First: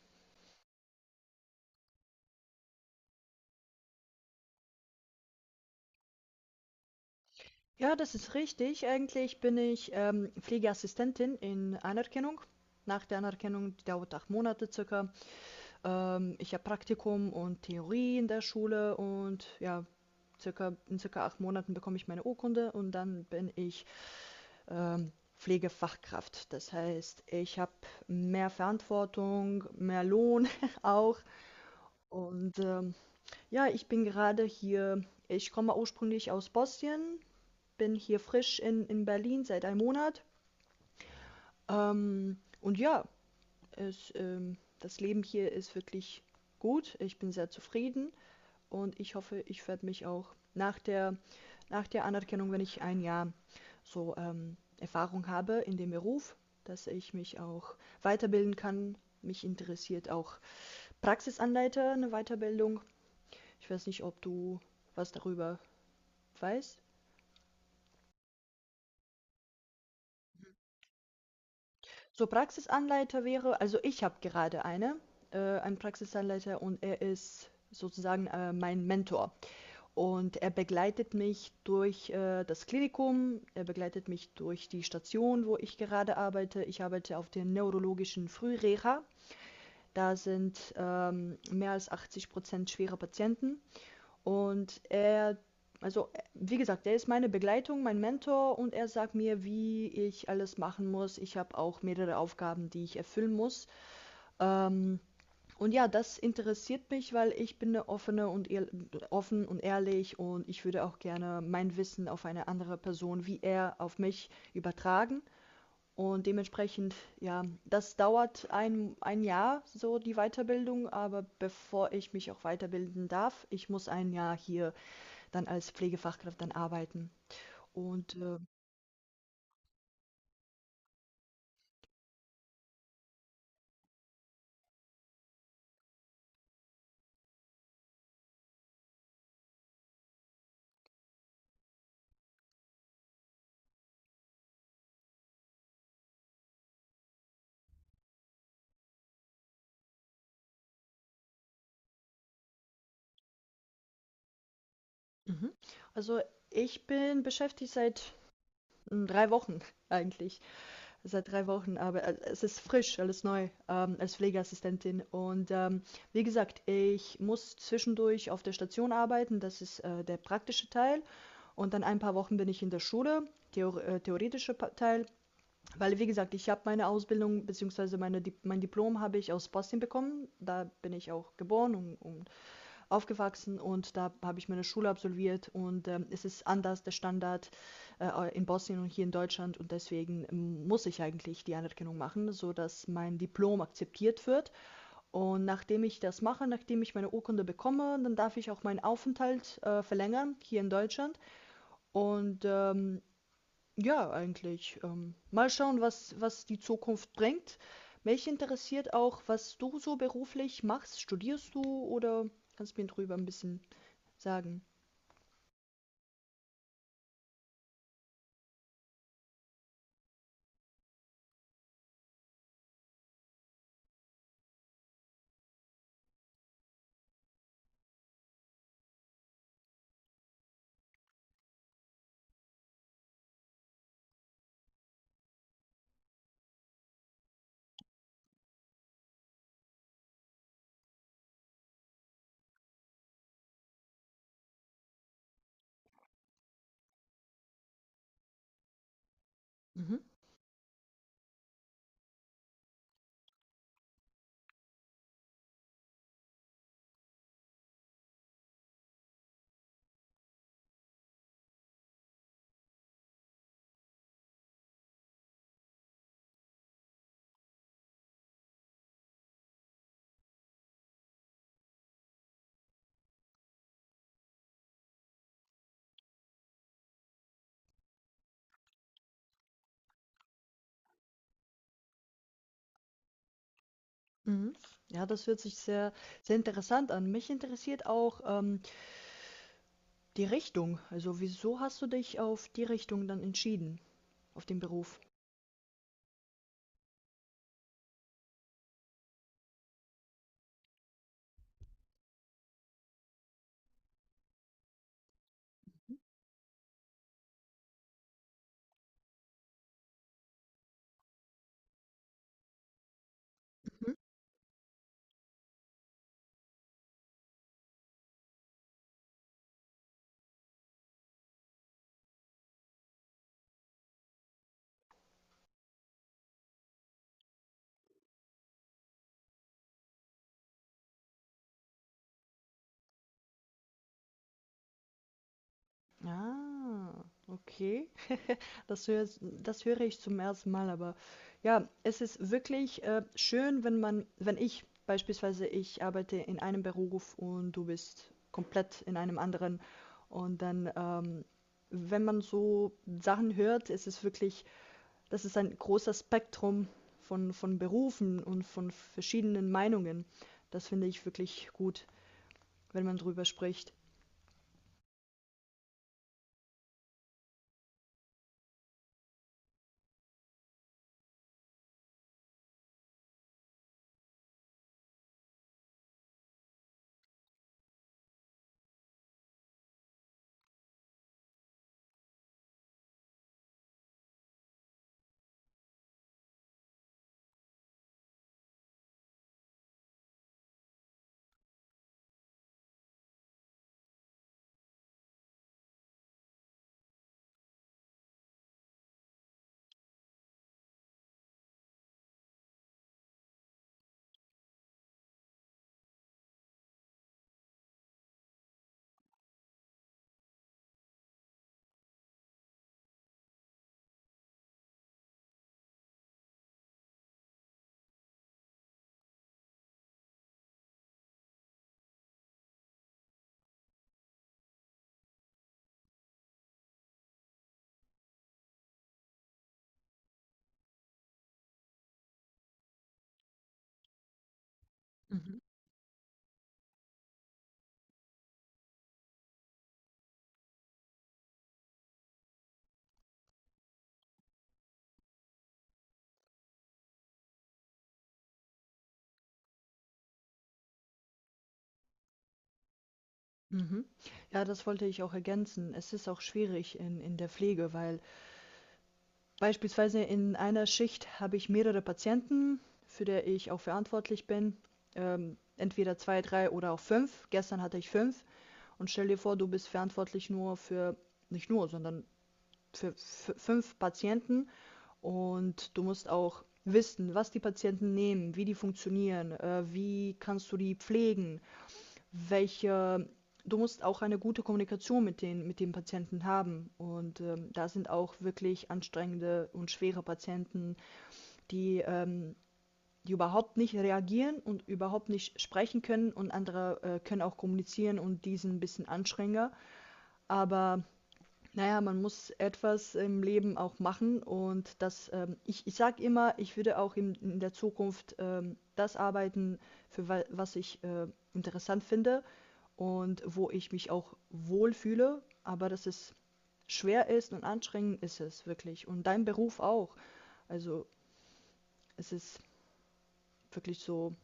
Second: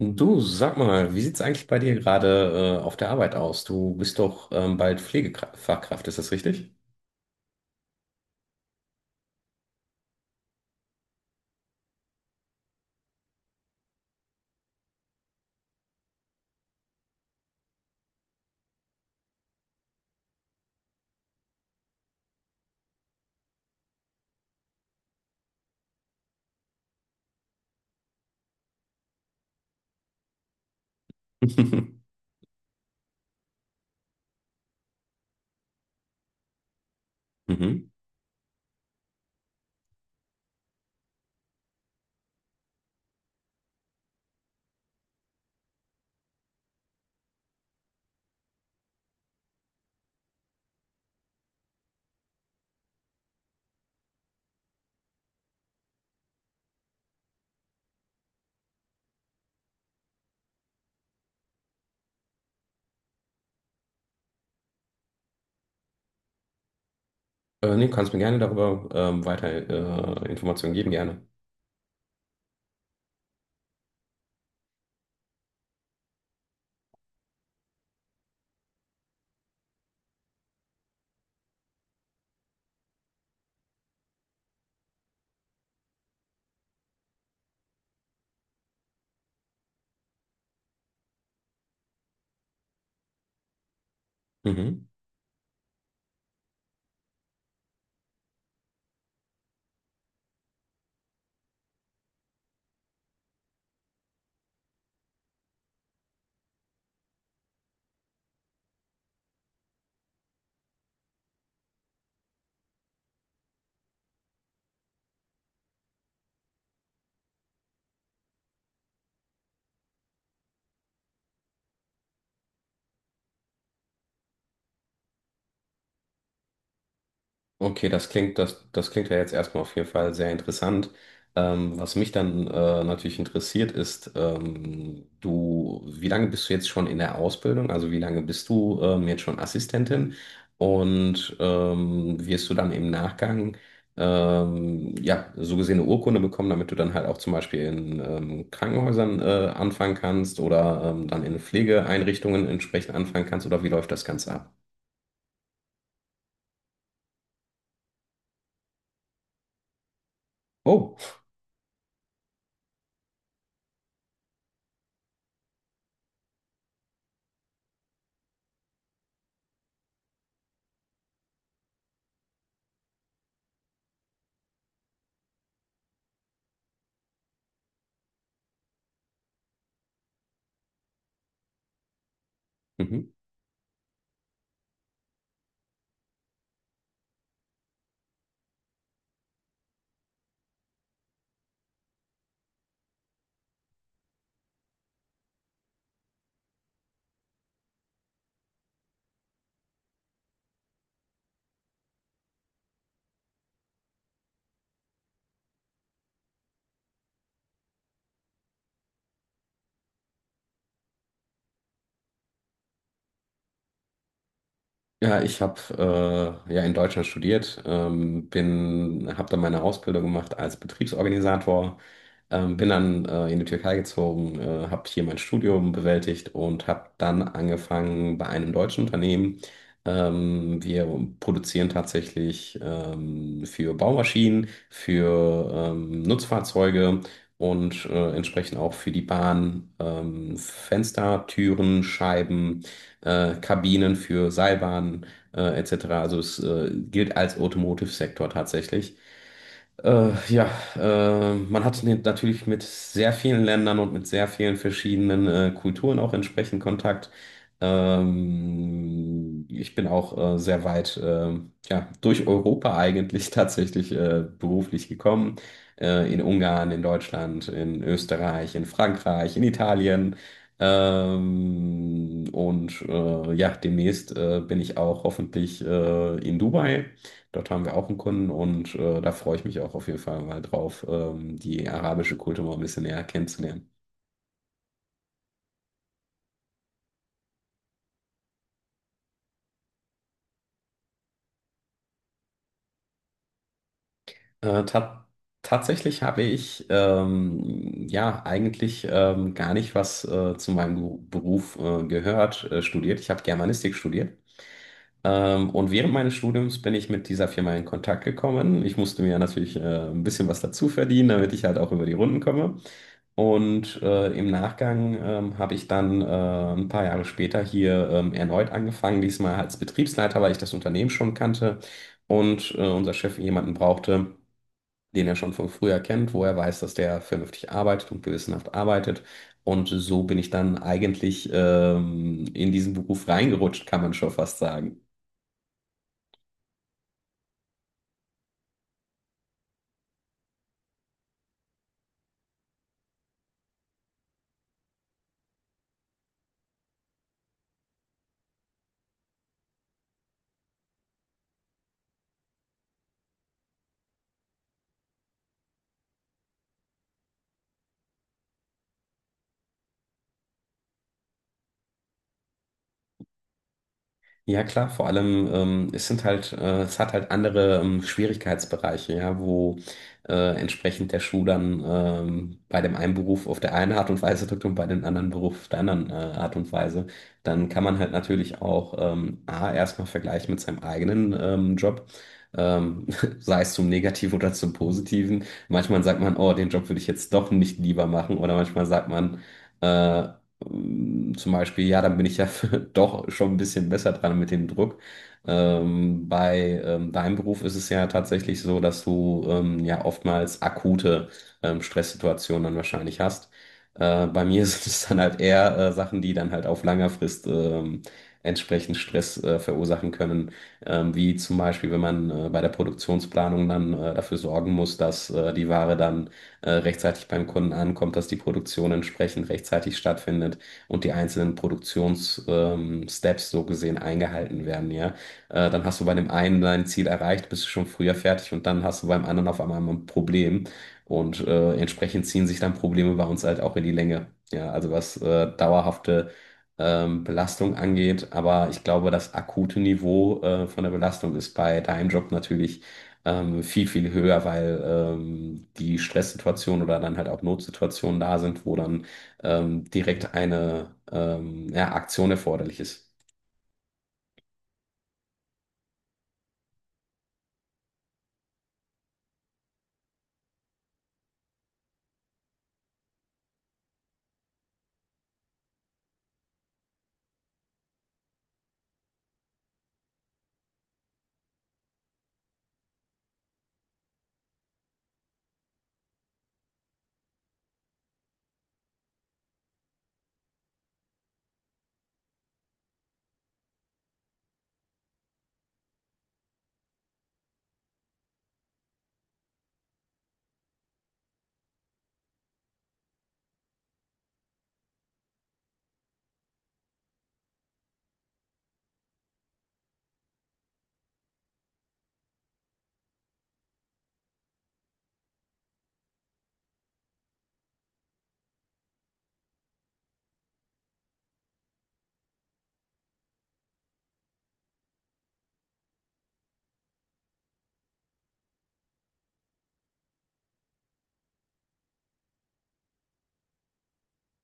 Du, sag mal, wie sieht's eigentlich bei dir gerade auf der Arbeit aus? Du bist doch bald Pflegefachkraft, ist das richtig? Ja, das ist richtig. Eigentlich bin ich, Pflegeassistentin in Anerkennung. Nach der Anerkennung, die dauert 8 Monate circa. Ich habe Praktikum und Theorie in der Schule und ja, in circa 8 Monaten bekomme ich meine Urkunde und dann bin ich, ähm, Pflegefachkraft. Das heißt, ich habe mehr Verantwortung, mehr Lohn auch. Und ja, ich bin gerade hier, ich komme ursprünglich aus Bosnien, Mhm. bin hier frisch in Berlin seit einem Monat. Und ja, das Leben hier ist wirklich gut. Ich bin sehr zufrieden und ich hoffe, ich werde mich auch nach nach der Anerkennung, wenn ich ein Jahr so Erfahrung habe in dem Beruf, dass ich mich auch weiterbilden kann. Mich interessiert auch Praxisanleiter, eine Weiterbildung. Ich weiß nicht, ob du was darüber weißt. Nee, kannst mir gerne darüber weiter Informationen geben, gerne. So, Praxisanleiter wäre, also ich habe gerade einen Praxisanleiter und er ist sozusagen, mein Mentor. Und er begleitet mich durch das Klinikum, er begleitet mich durch die Station, wo ich gerade arbeite. Ich arbeite auf der neurologischen Frühreha. Da sind, mehr als 80 schwere Patienten und Mhm. er, also, wie gesagt, er ist meine Begleitung, mein Mentor und er sagt mir, wie ich alles machen muss. Ich habe auch mehrere Aufgaben, die ich erfüllen muss. Ähm, und ja, das interessiert mich, weil ich bin eine offene und offen und ehrlich und ich würde auch gerne mein Wissen auf eine andere Person, wie er auf mich, übertragen. Und dementsprechend, ja, das dauert ein Jahr, so die Weiterbildung, aber bevor ich mich auch weiterbilden darf, ich muss ein Jahr hier dann als Pflegefachkraft dann arbeiten. Okay, das Und klingt, das klingt ja jetzt erstmal auf jeden Fall sehr interessant. Was mich dann natürlich interessiert ist, du, wie lange bist du jetzt schon in der Ausbildung? Also wie lange bist du jetzt schon Assistentin? Und wirst du dann im Nachgang ja, so gesehen eine Urkunde bekommen, damit du dann halt auch zum Beispiel in Krankenhäusern anfangen kannst oder dann in Pflegeeinrichtungen entsprechend anfangen kannst? Oder wie läuft das Ganze ab? mhm, also ich bin beschäftigt seit drei Wochen eigentlich. Oh. Seit drei Wochen, aber es ist frisch, alles neu als Pflegeassistentin. Und wie gesagt, ich muss zwischendurch auf der Station arbeiten, das ist der praktische Teil. Und dann ein paar Wochen bin ich in der Schule, theoretischer Teil, weil, wie gesagt, ich habe meine Ausbildung bzw. meine, mein Diplom habe ich aus Bosnien bekommen. Da bin ich auch geboren und Mhm. aufgewachsen und da habe ich meine Schule absolviert und es ist anders der Standard in Bosnien und hier in Deutschland und deswegen muss ich eigentlich die Anerkennung machen, sodass mein Diplom akzeptiert wird und nachdem ich das mache, nachdem ich meine Urkunde bekomme, dann darf ich auch meinen Aufenthalt verlängern hier in Deutschland und ja, eigentlich mal schauen, was die Zukunft bringt. Mich interessiert auch, was du so beruflich machst. Studierst du oder kannst du mir drüber ein bisschen sagen. Ja, ich habe ja in Deutschland studiert, habe dann meine Ausbildung gemacht als Betriebsorganisator, bin dann in die Türkei gezogen, habe hier mein Studium bewältigt und habe dann angefangen bei einem deutschen Unternehmen. Wir produzieren tatsächlich für Baumaschinen, für Nutzfahrzeuge und entsprechend auch für die Bahn Fenster, Türen, Scheiben Kabinen für Seilbahnen etc. Also es gilt als Automotive-Sektor tatsächlich. Mhm, Äh, ja, Man hat natürlich mit sehr vielen Ländern und mit sehr vielen verschiedenen Kulturen auch entsprechend Kontakt. Ich bin auch sehr weit ja, durch Europa eigentlich tatsächlich beruflich gekommen. In Ungarn, in Deutschland, in Österreich, in Frankreich, in Italien. Ja, demnächst bin ich auch hoffentlich in Dubai. Dort haben wir auch einen Kunden und da freue ich mich auch auf jeden Fall mal drauf, die arabische Kultur mal ein bisschen näher kennenzulernen. mhm. Ja, das hört sich sehr interessant an. Mich interessiert auch, die Richtung. Also, wieso hast du dich auf die Richtung dann entschieden, auf den Beruf? Ta tatsächlich habe ich ja eigentlich gar nicht was zu meinem Beruf gehört, studiert. Ich habe Germanistik studiert. Und während Mhm, meines Studiums bin ich mit dieser Firma in Kontakt gekommen. Ich musste mir natürlich ein bisschen was dazu verdienen, damit ich halt auch über die Runden komme. Und mhm. Im Nachgang habe ich dann ein paar Jahre später hier erneut angefangen, diesmal als Betriebsleiter, weil ich das Unternehmen schon kannte und unser Chef jemanden brauchte, den er schon von früher kennt, wo er weiß, dass der vernünftig arbeitet und gewissenhaft arbeitet. Und so bin ich dann eigentlich in diesen Beruf reingerutscht, kann man schon fast sagen. Ah, okay. Das höre, das höre ich zum ersten Mal, aber ja, es ist wirklich schön, wenn man, wenn ich beispielsweise, ich arbeite in einem Beruf und du bist komplett in einem anderen. Und dann, wenn man so Sachen hört, ist es wirklich, das ist ein großes Spektrum von Berufen und von verschiedenen Meinungen. Das finde ich wirklich gut, wenn man drüber spricht. Ja, klar, vor allem, es sind halt, es hat halt andere Schwierigkeitsbereiche, ja, wo entsprechend der Schuh dann bei dem einen Beruf auf der einen Art und Weise drückt und bei dem anderen Beruf auf der anderen Art und Weise. Dann kann man halt natürlich auch A, erstmal vergleichen mit seinem eigenen Job, ähm, sei es zum Negativen oder zum Positiven. Manchmal sagt man, oh, den Job würde ich jetzt doch nicht lieber machen, oder manchmal sagt man, äh, zum Beispiel, ja, dann bin ich ja doch schon ein bisschen besser dran mit dem Druck. Bei deinem Beruf ist es ja tatsächlich so, dass du ja oftmals akute Stresssituationen dann wahrscheinlich hast. Bei mir sind es dann halt eher Sachen, die dann halt auf langer Frist entsprechend Stress verursachen können. Wie zum Beispiel, wenn man bei der Produktionsplanung dann dafür sorgen muss, dass die Ware dann rechtzeitig beim Kunden ankommt, dass die Produktion entsprechend rechtzeitig stattfindet und die einzelnen Produktionssteps Steps so gesehen eingehalten werden, ja. Dann hast du bei dem einen dein Ziel erreicht, bist du schon früher fertig und dann hast du beim anderen auf einmal ein Problem und entsprechend ziehen sich dann Probleme bei uns halt auch in die Länge, ja. Also was Mhm. dauerhafte Belastung angeht, aber ich glaube, das akute Niveau von der Belastung ist bei deinem Job natürlich viel, viel höher, weil die Stresssituationen oder dann halt auch Notsituationen da sind, wo dann direkt eine ja, Aktion erforderlich ist. Mhm. Ja, das wollte ich auch ergänzen. Es ist auch schwierig in der Pflege, weil beispielsweise in einer Schicht habe ich mehrere Patienten, für die ich auch verantwortlich bin. Entweder zwei, drei oder auch fünf. Gestern hatte ich fünf. Und stell dir vor, du bist verantwortlich nicht nur, sondern für fünf Patienten und du musst auch wissen, was die Patienten nehmen, wie die funktionieren, wie kannst du die pflegen, welche. Du musst auch eine gute Kommunikation mit den Patienten haben. Und da sind auch wirklich anstrengende und schwere Patienten, die, ähm, die überhaupt nicht reagieren und überhaupt nicht sprechen können. Und andere können auch kommunizieren und die sind ein bisschen anstrengender. Aber naja, man muss etwas im Leben auch machen und das, ich, ich sage immer, ich würde auch in der Zukunft das arbeiten, für wa was ich interessant finde und wo ich mich auch wohlfühle, aber dass es schwer ist und anstrengend ist es wirklich und dein Beruf auch. Also es ist wirklich so,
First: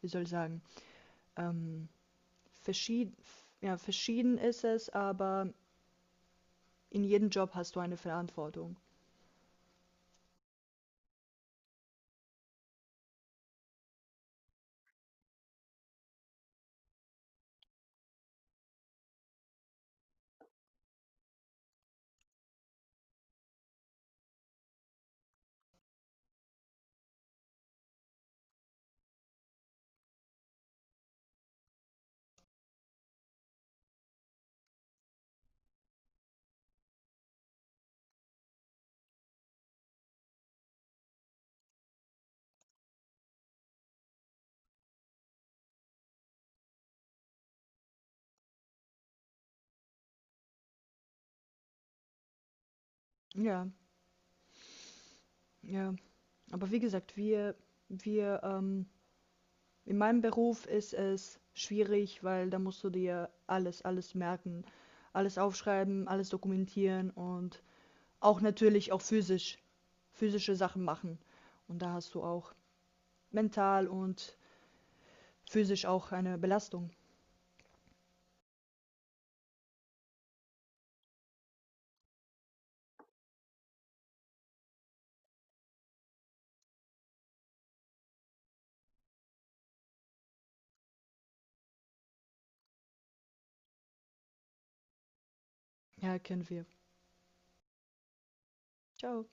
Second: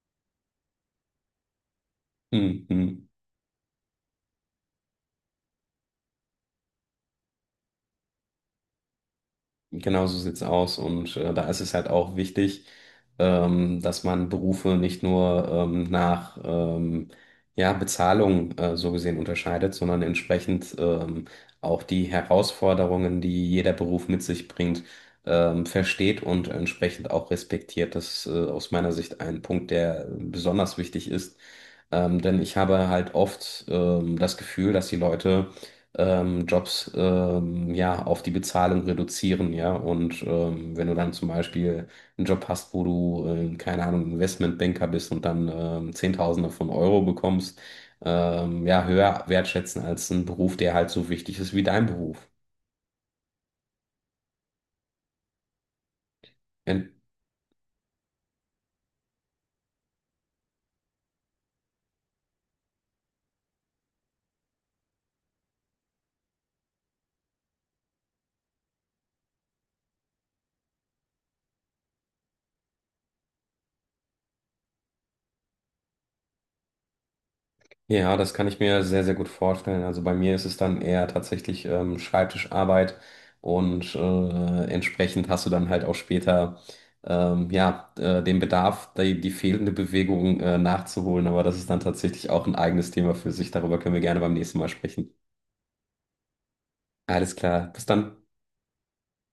wie soll ich sagen, ähm, Mhm. verschieden, ja, verschieden ist es, aber in jedem Job hast du eine Verantwortung. Genau so sieht's aus. Und da ist es halt auch wichtig, dass man Berufe nicht nur nach ja, Bezahlung so gesehen unterscheidet, sondern entsprechend auch die Herausforderungen, die jeder Beruf mit sich bringt, versteht und entsprechend auch respektiert. Das ist aus meiner Sicht ein Punkt, der besonders wichtig ist. Denn ich habe halt oft das Gefühl, dass die Leute Jobs ja auf die Bezahlung reduzieren, ja. Und wenn du dann zum Beispiel einen Job hast, wo du, keine Ahnung, Investmentbanker bist und dann Zehntausende von Euro bekommst, ja, höher wertschätzen als einen Beruf, der halt so wichtig ist wie dein Beruf. Ja, ja. Aber wie gesagt, wir, in meinem Beruf ist es schwierig, weil da musst du dir alles merken, alles aufschreiben, alles dokumentieren und auch natürlich auch physische Sachen machen. Und da hast du auch mental und physisch auch eine Belastung. Ja, das kann ich mir sehr, sehr gut vorstellen. Also bei mir ist es dann eher tatsächlich Schreibtischarbeit und entsprechend hast du dann halt auch später ja, den Bedarf, die fehlende Bewegung nachzuholen. Aber das ist dann tatsächlich auch ein eigenes Thema für sich. Darüber können wir gerne beim nächsten Mal sprechen. Ja, kennen wir. Alles klar, bis dann. Ciao.